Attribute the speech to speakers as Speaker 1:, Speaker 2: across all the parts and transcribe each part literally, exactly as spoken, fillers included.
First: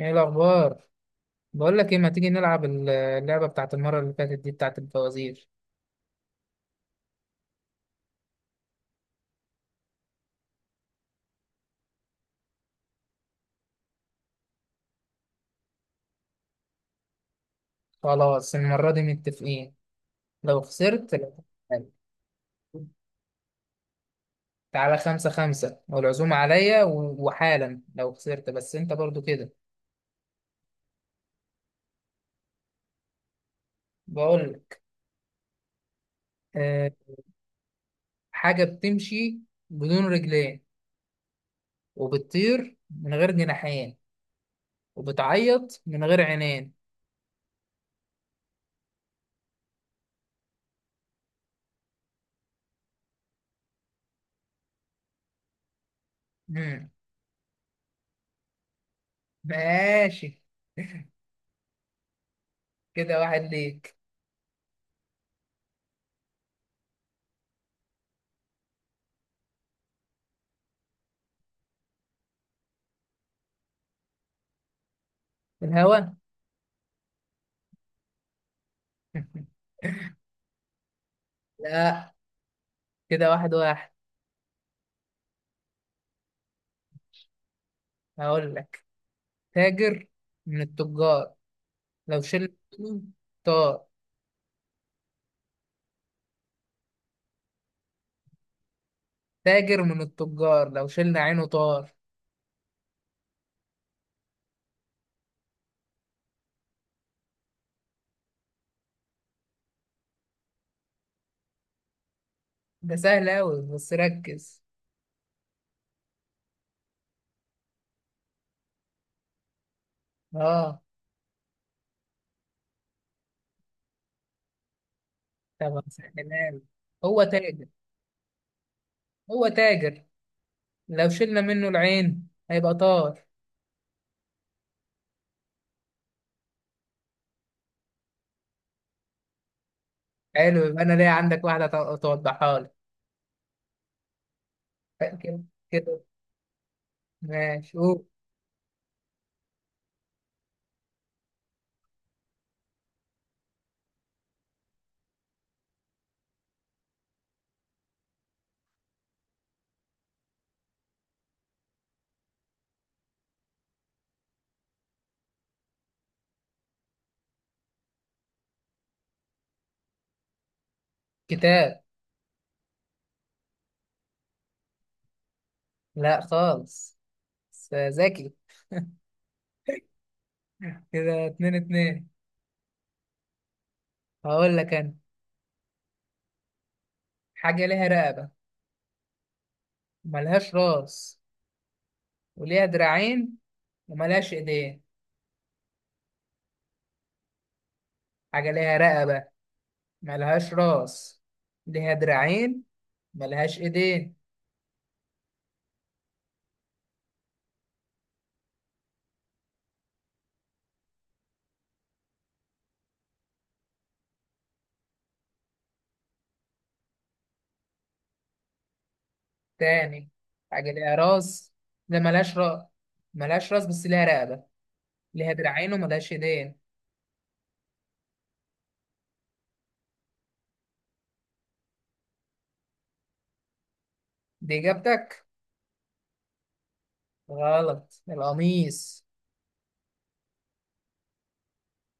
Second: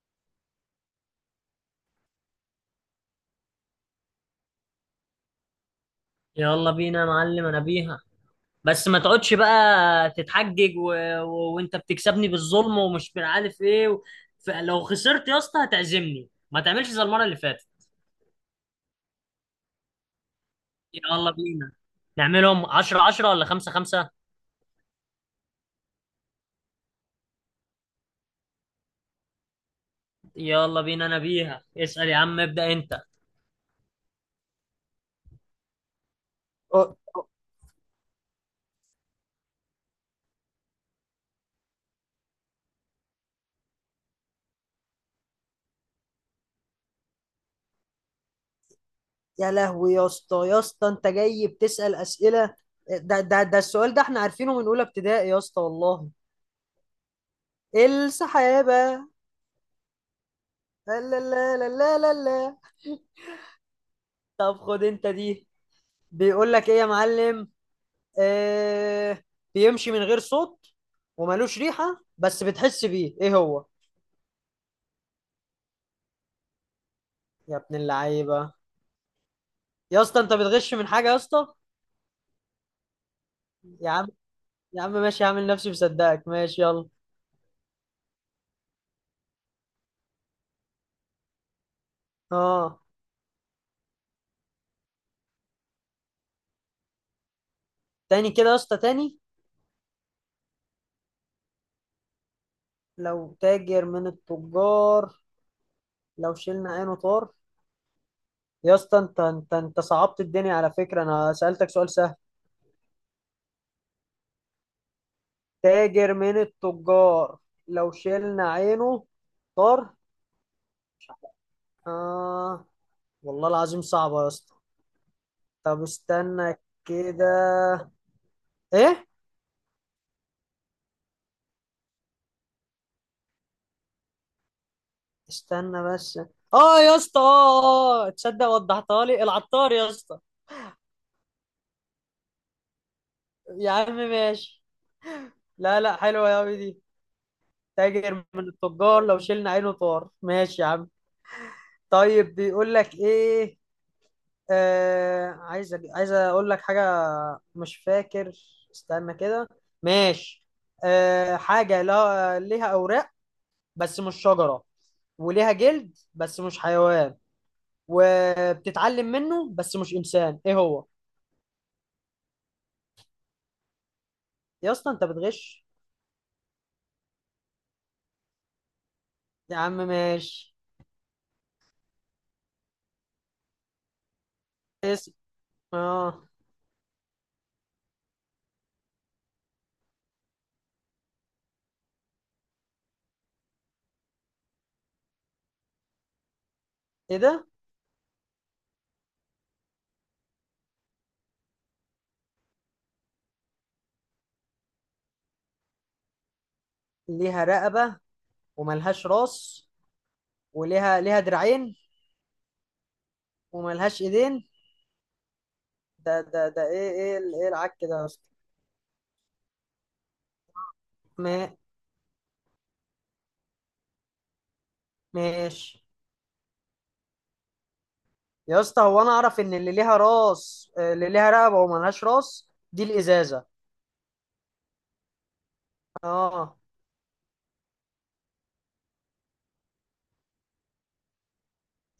Speaker 1: ايه الاخبار؟ بقول لك ايه، ما تيجي نلعب ال- اللعبه بتاعت المره اللي فاتت دي بتاعت الفوازير؟
Speaker 2: يلا بينا يا معلم، انا بيها. بس ما تقعدش بقى تتحجج و... و... وانت بتكسبني بالظلم ومش عارف ايه و... فلو خسرت يا اسطى هتعزمني، ما تعملش زي المره اللي فاتت.
Speaker 1: خلاص، المره دي متفقين. لو خسرت لا
Speaker 2: يلا بينا،
Speaker 1: تتحايل.
Speaker 2: نعملهم عشرة عشرة ولا خمسة خمسة؟
Speaker 1: تعالى خمسة خمسة، والعزومة عليا و- وحالا لو خسرت، بس انت برضو كده.
Speaker 2: يلا بينا، انا بيها. اسأل يا عم، ابدأ انت.
Speaker 1: بقول لك. أه.
Speaker 2: أه، أه.
Speaker 1: حاجة بتمشي بدون رجلين، وبتطير من غير جناحين، وبتعيط من غير عينين.
Speaker 2: يا لهوي يا اسطى يا اسطى، انت جاي بتسأل اسئله؟ ده ده ده السؤال ده احنا عارفينه من اولى ابتدائي يا اسطى، والله.
Speaker 1: مم.
Speaker 2: السحابه.
Speaker 1: ماشي.
Speaker 2: لا، لا، لا، لا، لا، لا.
Speaker 1: كده واحد ليك.
Speaker 2: طب خد انت دي. بيقول لك ايه يا معلم؟ آه. بيمشي من غير صوت، ومالوش ريحة بس بتحس بيه، ايه هو؟
Speaker 1: الهوا.
Speaker 2: يا ابن اللعيبة! يا اسطى، انت بتغش من حاجة يا اسطى!
Speaker 1: لا، كده واحد
Speaker 2: يا
Speaker 1: واحد.
Speaker 2: عم. يا عم ماشي، هعمل نفسي مصدقك، ماشي يلا.
Speaker 1: هقول لك، تاجر من التجار لو شلنا
Speaker 2: اه.
Speaker 1: عينه طار.
Speaker 2: تاني كده يا اسطى، تاني.
Speaker 1: تاجر من التجار لو شلنا عينه طار.
Speaker 2: لو تاجر من التجار، لو شلنا عينه طار. يا اسطى، انت انت انت صعبت الدنيا على فكرة. انا سألتك سؤال سهل.
Speaker 1: ده سهل أوي، بس ركز.
Speaker 2: تاجر من التجار، لو شلنا عينه طار.
Speaker 1: اه،
Speaker 2: آه. والله العظيم صعبة يا اسطى.
Speaker 1: طبعا
Speaker 2: طب استنى.
Speaker 1: سهلان. هو
Speaker 2: كده.
Speaker 1: تاجر،
Speaker 2: ايه؟
Speaker 1: هو تاجر لو شلنا منه العين هيبقى طار.
Speaker 2: استنى بس. اه يا اسطى. اه اه اه. تصدق وضحتها لي؟ العطار يا اسطى!
Speaker 1: حلو، يبقى أنا ليا عندك واحدة ت- توضحها لي.
Speaker 2: يا عم ماشي.
Speaker 1: كده.
Speaker 2: لا، لا،
Speaker 1: كده،
Speaker 2: حلوة يا أوي دي.
Speaker 1: ماشي قول.
Speaker 2: تاجر من التجار لو شلنا عينه طار. ماشي يا عم. طيب، بيقول لك ايه؟ آه، عايز أج- عايز اقول لك حاجة. مش فاكر. استنى كده. ماشي. آه حاجة لا ليها أوراق بس مش شجرة، وليها جلد بس مش حيوان، وبتتعلم منه بس مش انسان، ايه هو؟
Speaker 1: كتاب.
Speaker 2: يا اسطى، انت بتغش!
Speaker 1: لا خالص، بس ذكي.
Speaker 2: يا عم ماشي.
Speaker 1: كده اتنين اتنين. هقول لك أنا.
Speaker 2: اسم. اه.
Speaker 1: حاجة ليها رقبة، ملهاش راس، وليها دراعين، وملهاش ايدين.
Speaker 2: ايه ده؟
Speaker 1: حاجة ليها رقبة، ملهاش راس، ليها دراعين، ملهاش ايدين.
Speaker 2: ليها رقبة، وملهاش راس، وليها ليها دراعين، وملهاش ايدين. ده ده ده ايه ايه ال- ايه العك ده يا اسطى؟
Speaker 1: تاني، حاجة ليها
Speaker 2: ما.
Speaker 1: راس. ده ملهاش راس، ملهاش راس بس ليها رقبة، ليها دراعين
Speaker 2: ماشي.
Speaker 1: وملهاش ايدين.
Speaker 2: يا اسطى، هو انا اعرف ان اللي ليها راس، آه، اللي ليها رقبة وملهاش راس دي الازازة.
Speaker 1: دي اجابتك.
Speaker 2: اه
Speaker 1: غلط، القميص.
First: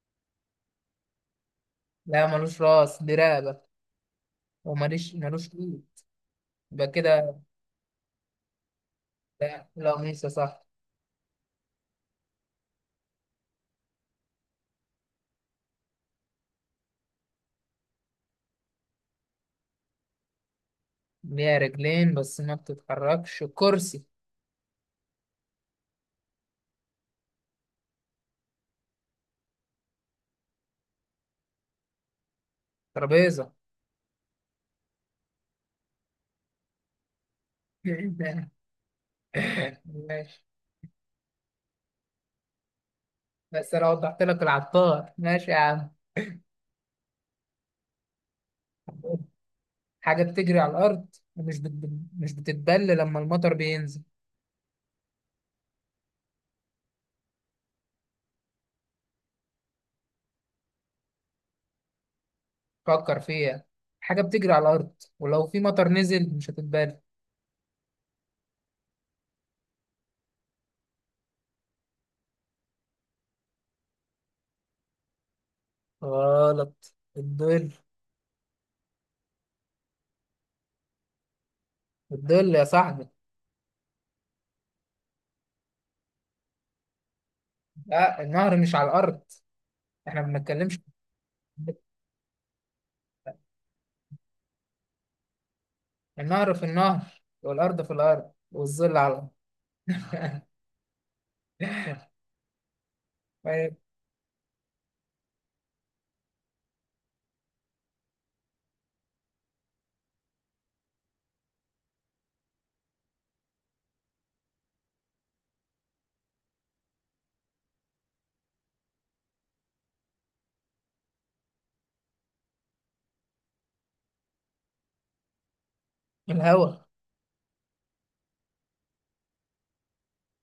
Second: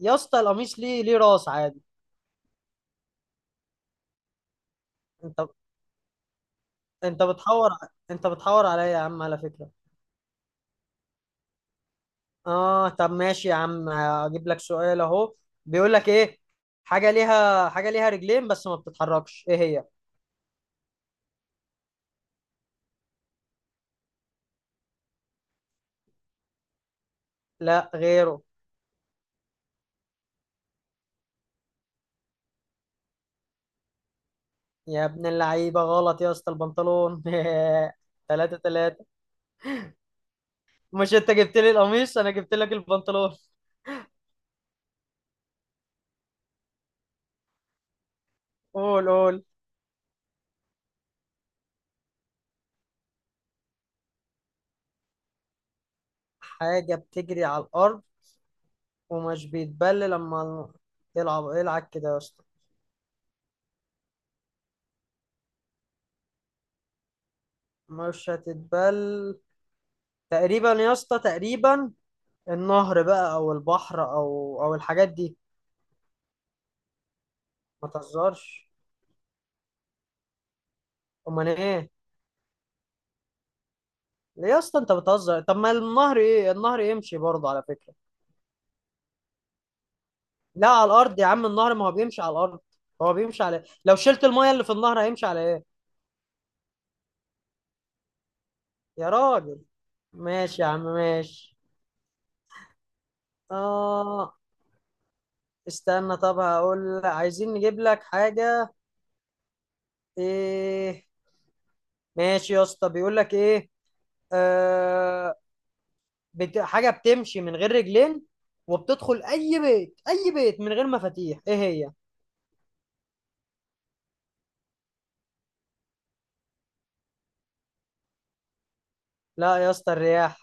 Speaker 2: يا اسطى، القميص ليه ليه راس عادي.
Speaker 1: لا ملوش راس، دي رقبة، وملوش
Speaker 2: انت
Speaker 1: ملوش ايد. يبقى
Speaker 2: انت
Speaker 1: كده.
Speaker 2: بتحور انت بتحور عليا يا عم على
Speaker 1: لا
Speaker 2: فكرة.
Speaker 1: القميص يا صاحبي.
Speaker 2: اه، طب ماشي يا عم، اجيب لك سؤال اهو. بيقول لك ايه؟ حاجه ليها حاجه ليها رجلين بس ما بتتحركش، ايه هي؟
Speaker 1: ليها رجلين بس ما بتتحركش، كرسي.
Speaker 2: لا، غيره.
Speaker 1: ترابيزة.
Speaker 2: يا ابن اللعيبه، غلط يا اسطى، البنطلون. ثلاثة ثلاثة.
Speaker 1: ماشي.
Speaker 2: مش انت جبت لي القميص، انا جبت لك البنطلون؟
Speaker 1: بس انا وضحت لك العطار، ماشي يا عم.
Speaker 2: قول قول.
Speaker 1: حاجة بتجري على الأرض، ومش بت... مش بتتبل لما المطر بينزل.
Speaker 2: حاجه بتجري على الارض، ومش بيتبل لما. العب العب كده يا اسطى.
Speaker 1: فكر فيها. حاجة بتجري على الأرض، ولو في مطر نزل مش هتتبل.
Speaker 2: مش هتتبل. تقريبا يا اسطى تقريبا. النهر بقى او البحر او او الحاجات دي.
Speaker 1: غلط، الظل.
Speaker 2: ما تهزرش! امال ايه؟
Speaker 1: الظل يا صاحبي.
Speaker 2: ليه يا اسطى انت بتهزر؟ طب ما النهر، ايه، النهر يمشي برضه على فكره.
Speaker 1: لا النهر مش على الأرض. احنا ما
Speaker 2: لا،
Speaker 1: بنتكلمش.
Speaker 2: على الارض يا عم، النهر ما هو بيمشي على الارض. هو بيمشي على إيه؟ لو شلت المايه اللي في النهر، هيمشي على ايه؟
Speaker 1: النهر في النهر، والأرض في الأرض، والظل
Speaker 2: يا
Speaker 1: على الأرض.
Speaker 2: راجل! ماشي يا عم، ماشي.
Speaker 1: طيب.
Speaker 2: اه. استنى، طب هقول لك، عايزين نجيب لك حاجه. ايه؟ ماشي يا اسطى، بيقول لك ايه؟ آه، بت... حاجه بتمشي من غير رجلين، وبتدخل اي بيت اي بيت من غير مفاتيح، ايه هي؟
Speaker 1: الهوا.
Speaker 2: لا يا اسطى، الرياح.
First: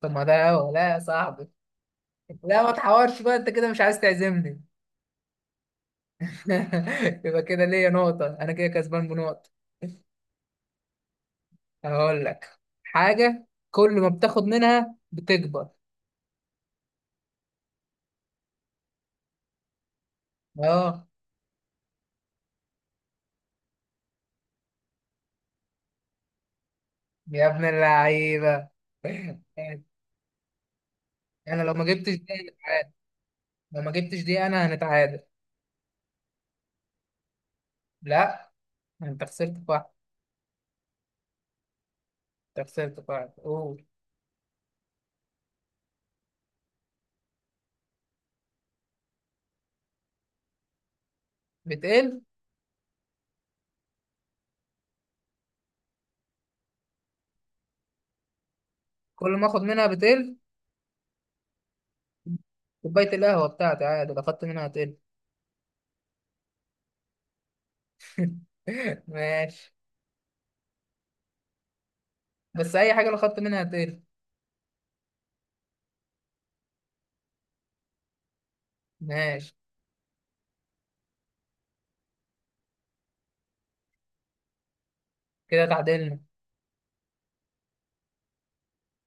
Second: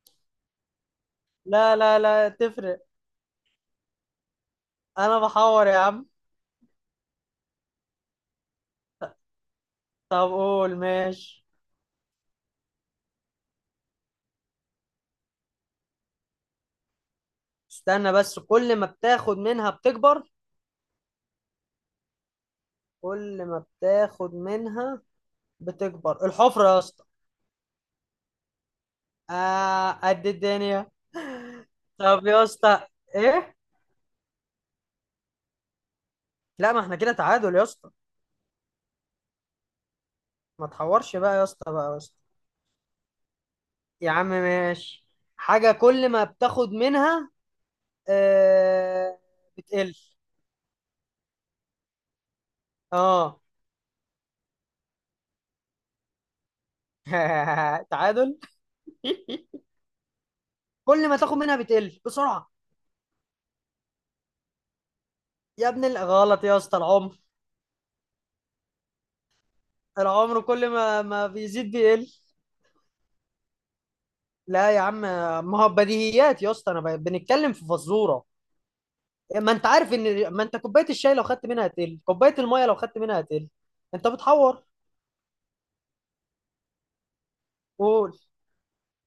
Speaker 1: طب ما ده هوا. لا يا صاحبي،
Speaker 2: لا، لا، لا،
Speaker 1: لا ما
Speaker 2: تفرق.
Speaker 1: تحورش بقى، انت كده مش عايز تعزمني.
Speaker 2: انا بحور يا عم؟
Speaker 1: يبقى كده ليا نقطة، أنا كده كسبان بنقطة.
Speaker 2: طب قول، ماشي.
Speaker 1: هقول لك، حاجة كل ما بتاخد منها بتكبر.
Speaker 2: استنى بس، كل ما بتاخد منها بتكبر.
Speaker 1: أه.
Speaker 2: كل ما بتاخد منها، بتكبر الحفرة يا اسطى!
Speaker 1: يا ابن اللعيبة.
Speaker 2: آه، قد الدنيا.
Speaker 1: أنا لو ما جبتش دي
Speaker 2: طب يا اسطى.
Speaker 1: هنتعادل.
Speaker 2: ايه؟
Speaker 1: لو ما جبتش دي أنا هنتعادل.
Speaker 2: لا، ما احنا كده تعادل يا اسطى.
Speaker 1: لا، أنت خسرت في واحد.
Speaker 2: ما تحورش بقى يا اسطى، بقى يا اسطى.
Speaker 1: أنت خسرت في واحد، قول.
Speaker 2: يا عم ماشي. حاجة كل ما بتاخد منها. آه. بتقل.
Speaker 1: بتقل.
Speaker 2: اه. تعادل.
Speaker 1: كل ما آخد منها بتقل.
Speaker 2: كل ما تاخد منها بتقل بسرعة.
Speaker 1: كوباية القهوة بتاعتي عادي لو خدت منها هتقل.
Speaker 2: يا ابن ال- غلط يا اسطى، العمر!
Speaker 1: ماشي.
Speaker 2: العمر، كل ما ما بيزيد بيقل.
Speaker 1: بس أي حاجة لو خدت منها هتقل.
Speaker 2: لا يا عم. ما هو بديهيات يا اسطى، انا ب- بنتكلم في فزوره. ما
Speaker 1: ماشي،
Speaker 2: انت عارف ان ما انت كوبايه الشاي لو خدت منها هتقل، كوبايه الميه لو خدت منها هتقل. انت بتحور!
Speaker 1: كده تعادلنا.
Speaker 2: قول.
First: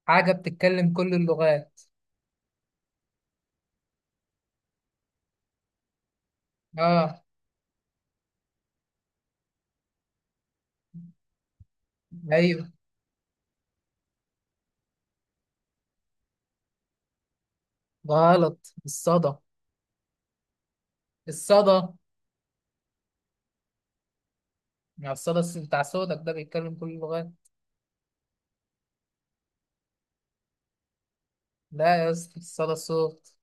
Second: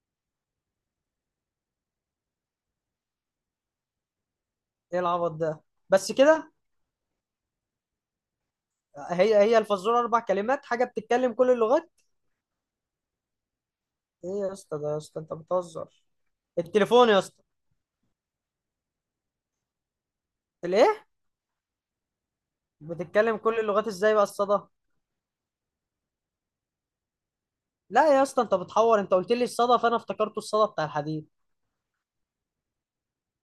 Speaker 1: حاجة بتتكلم كل اللغات.
Speaker 2: ايه العبط ده؟ بس كده؟
Speaker 1: اه.
Speaker 2: هي هي الفزوره اربع كلمات، حاجه بتتكلم كل اللغات.
Speaker 1: ايوه.
Speaker 2: ايه يا اسطى ده، يا اسطى انت بتهزر! التليفون يا اسطى.
Speaker 1: غلط، الصدى.
Speaker 2: الايه؟
Speaker 1: الصدى
Speaker 2: بتتكلم كل اللغات ازاي بقى الصدى؟
Speaker 1: يعني، الصدى الس- بتاع صوتك ده بيتكلم كل اللغات.
Speaker 2: لا يا اسطى، انت بتحور. انت قلت لي الصدى فانا افتكرته الصدى بتاع الحديد.
Speaker 1: لا يا اسطى، الصدى الصوت.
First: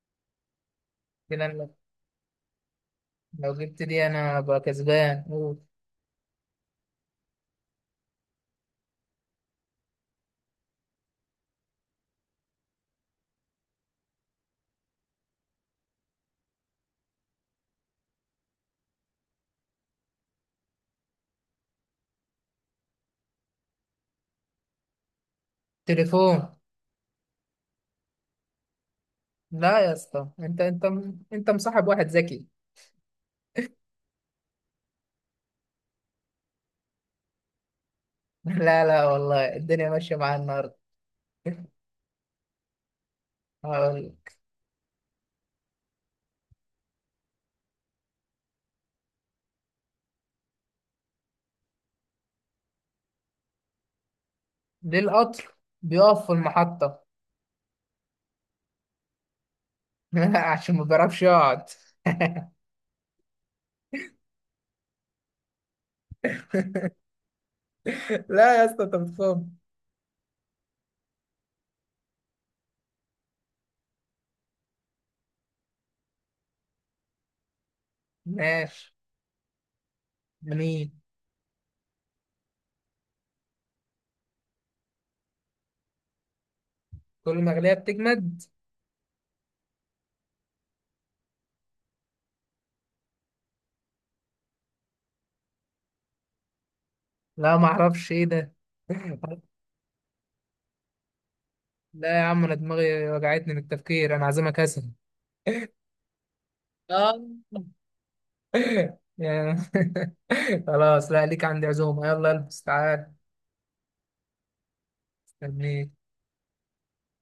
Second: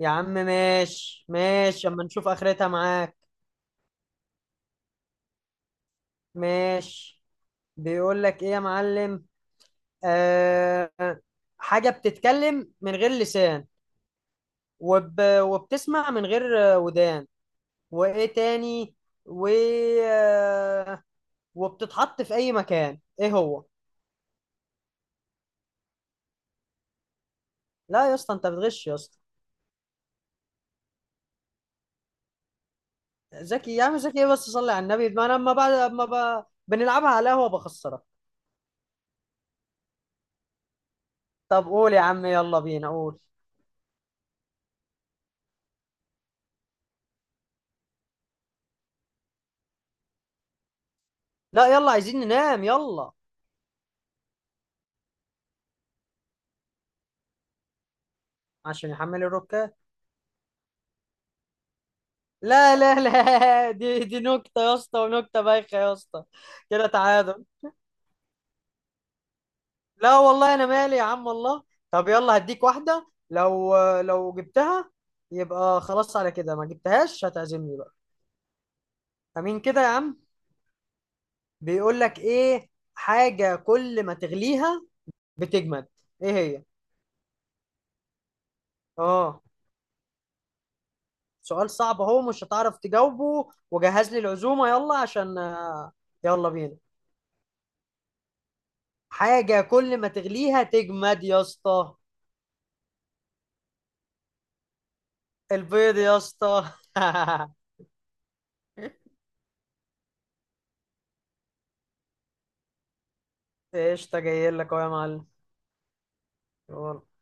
Speaker 2: يا عم ماشي
Speaker 1: كده أنا
Speaker 2: ماشي، اما نشوف اخرتها معاك.
Speaker 1: لو جبت دي انا ابقى كسبان، قول.
Speaker 2: ماشي. بيقول لك ايه يا معلم؟ آه. حاجة بتتكلم من غير لسان، وب... وبتسمع من غير آه، ودان، وايه تاني و آه، وبتتحط في اي مكان، ايه هو؟
Speaker 1: تليفون.
Speaker 2: لا يا اسطى، انت بتغش يا اسطى!
Speaker 1: لا يا اسطى، انت انت م- انت مصاحب واحد ذكي.
Speaker 2: ذكي يا عم؟ ذكي ايه؟ بس صلي على النبي، ما انا اما بعد اما ب... بنلعبها على قهوة بخسرك.
Speaker 1: لا لا، والله الدنيا ماشيه معايا النهارده.
Speaker 2: طب قول يا عم، يلا بينا قول.
Speaker 1: هقول لك،
Speaker 2: لا، يلا، عايزين ننام، يلا.
Speaker 1: ليه القطر بيقف في المحطه؟
Speaker 2: عشان يحمل الركاب.
Speaker 1: عشان ما بيعرفش يقعد.
Speaker 2: لا، لا، لا، دي دي نكتة يا اسطى، ونكتة بايخة يا اسطى! كده تعادل.
Speaker 1: لا يا اسطى، انت بتفهم.
Speaker 2: لا والله، انا مالي يا عم، الله. طب يلا هديك واحدة، لو لو جبتها. يبقى خلاص على كده، ما جبتهاش، هتعزمني بقى.
Speaker 1: ماشي.
Speaker 2: امين كده يا عم.
Speaker 1: مين؟
Speaker 2: بيقول لك ايه؟ حاجة كل ما تغليها، بتجمد. ايه هي؟
Speaker 1: كل ما غليها بتجمد.
Speaker 2: اه. سؤال صعب اهو، مش هتعرف تجاوبه، وجهز لي العزومة يلا عشان. آه، يلا بينا.
Speaker 1: لا ما اعرفش ايه ده.
Speaker 2: حاجة كل ما تغليها تجمد يا اسطى؟
Speaker 1: لا يا عم، انا دماغي وجعتني من التفكير، انا عازمك كسل.
Speaker 2: البيض يا اسطى!
Speaker 1: اه. يا- خلاص، لا ليك عندي عزومة، يلا البس تعال.
Speaker 2: قشطة، جاي لك اهو يا معلم.
Speaker 1: استنيك.
Speaker 2: يلا.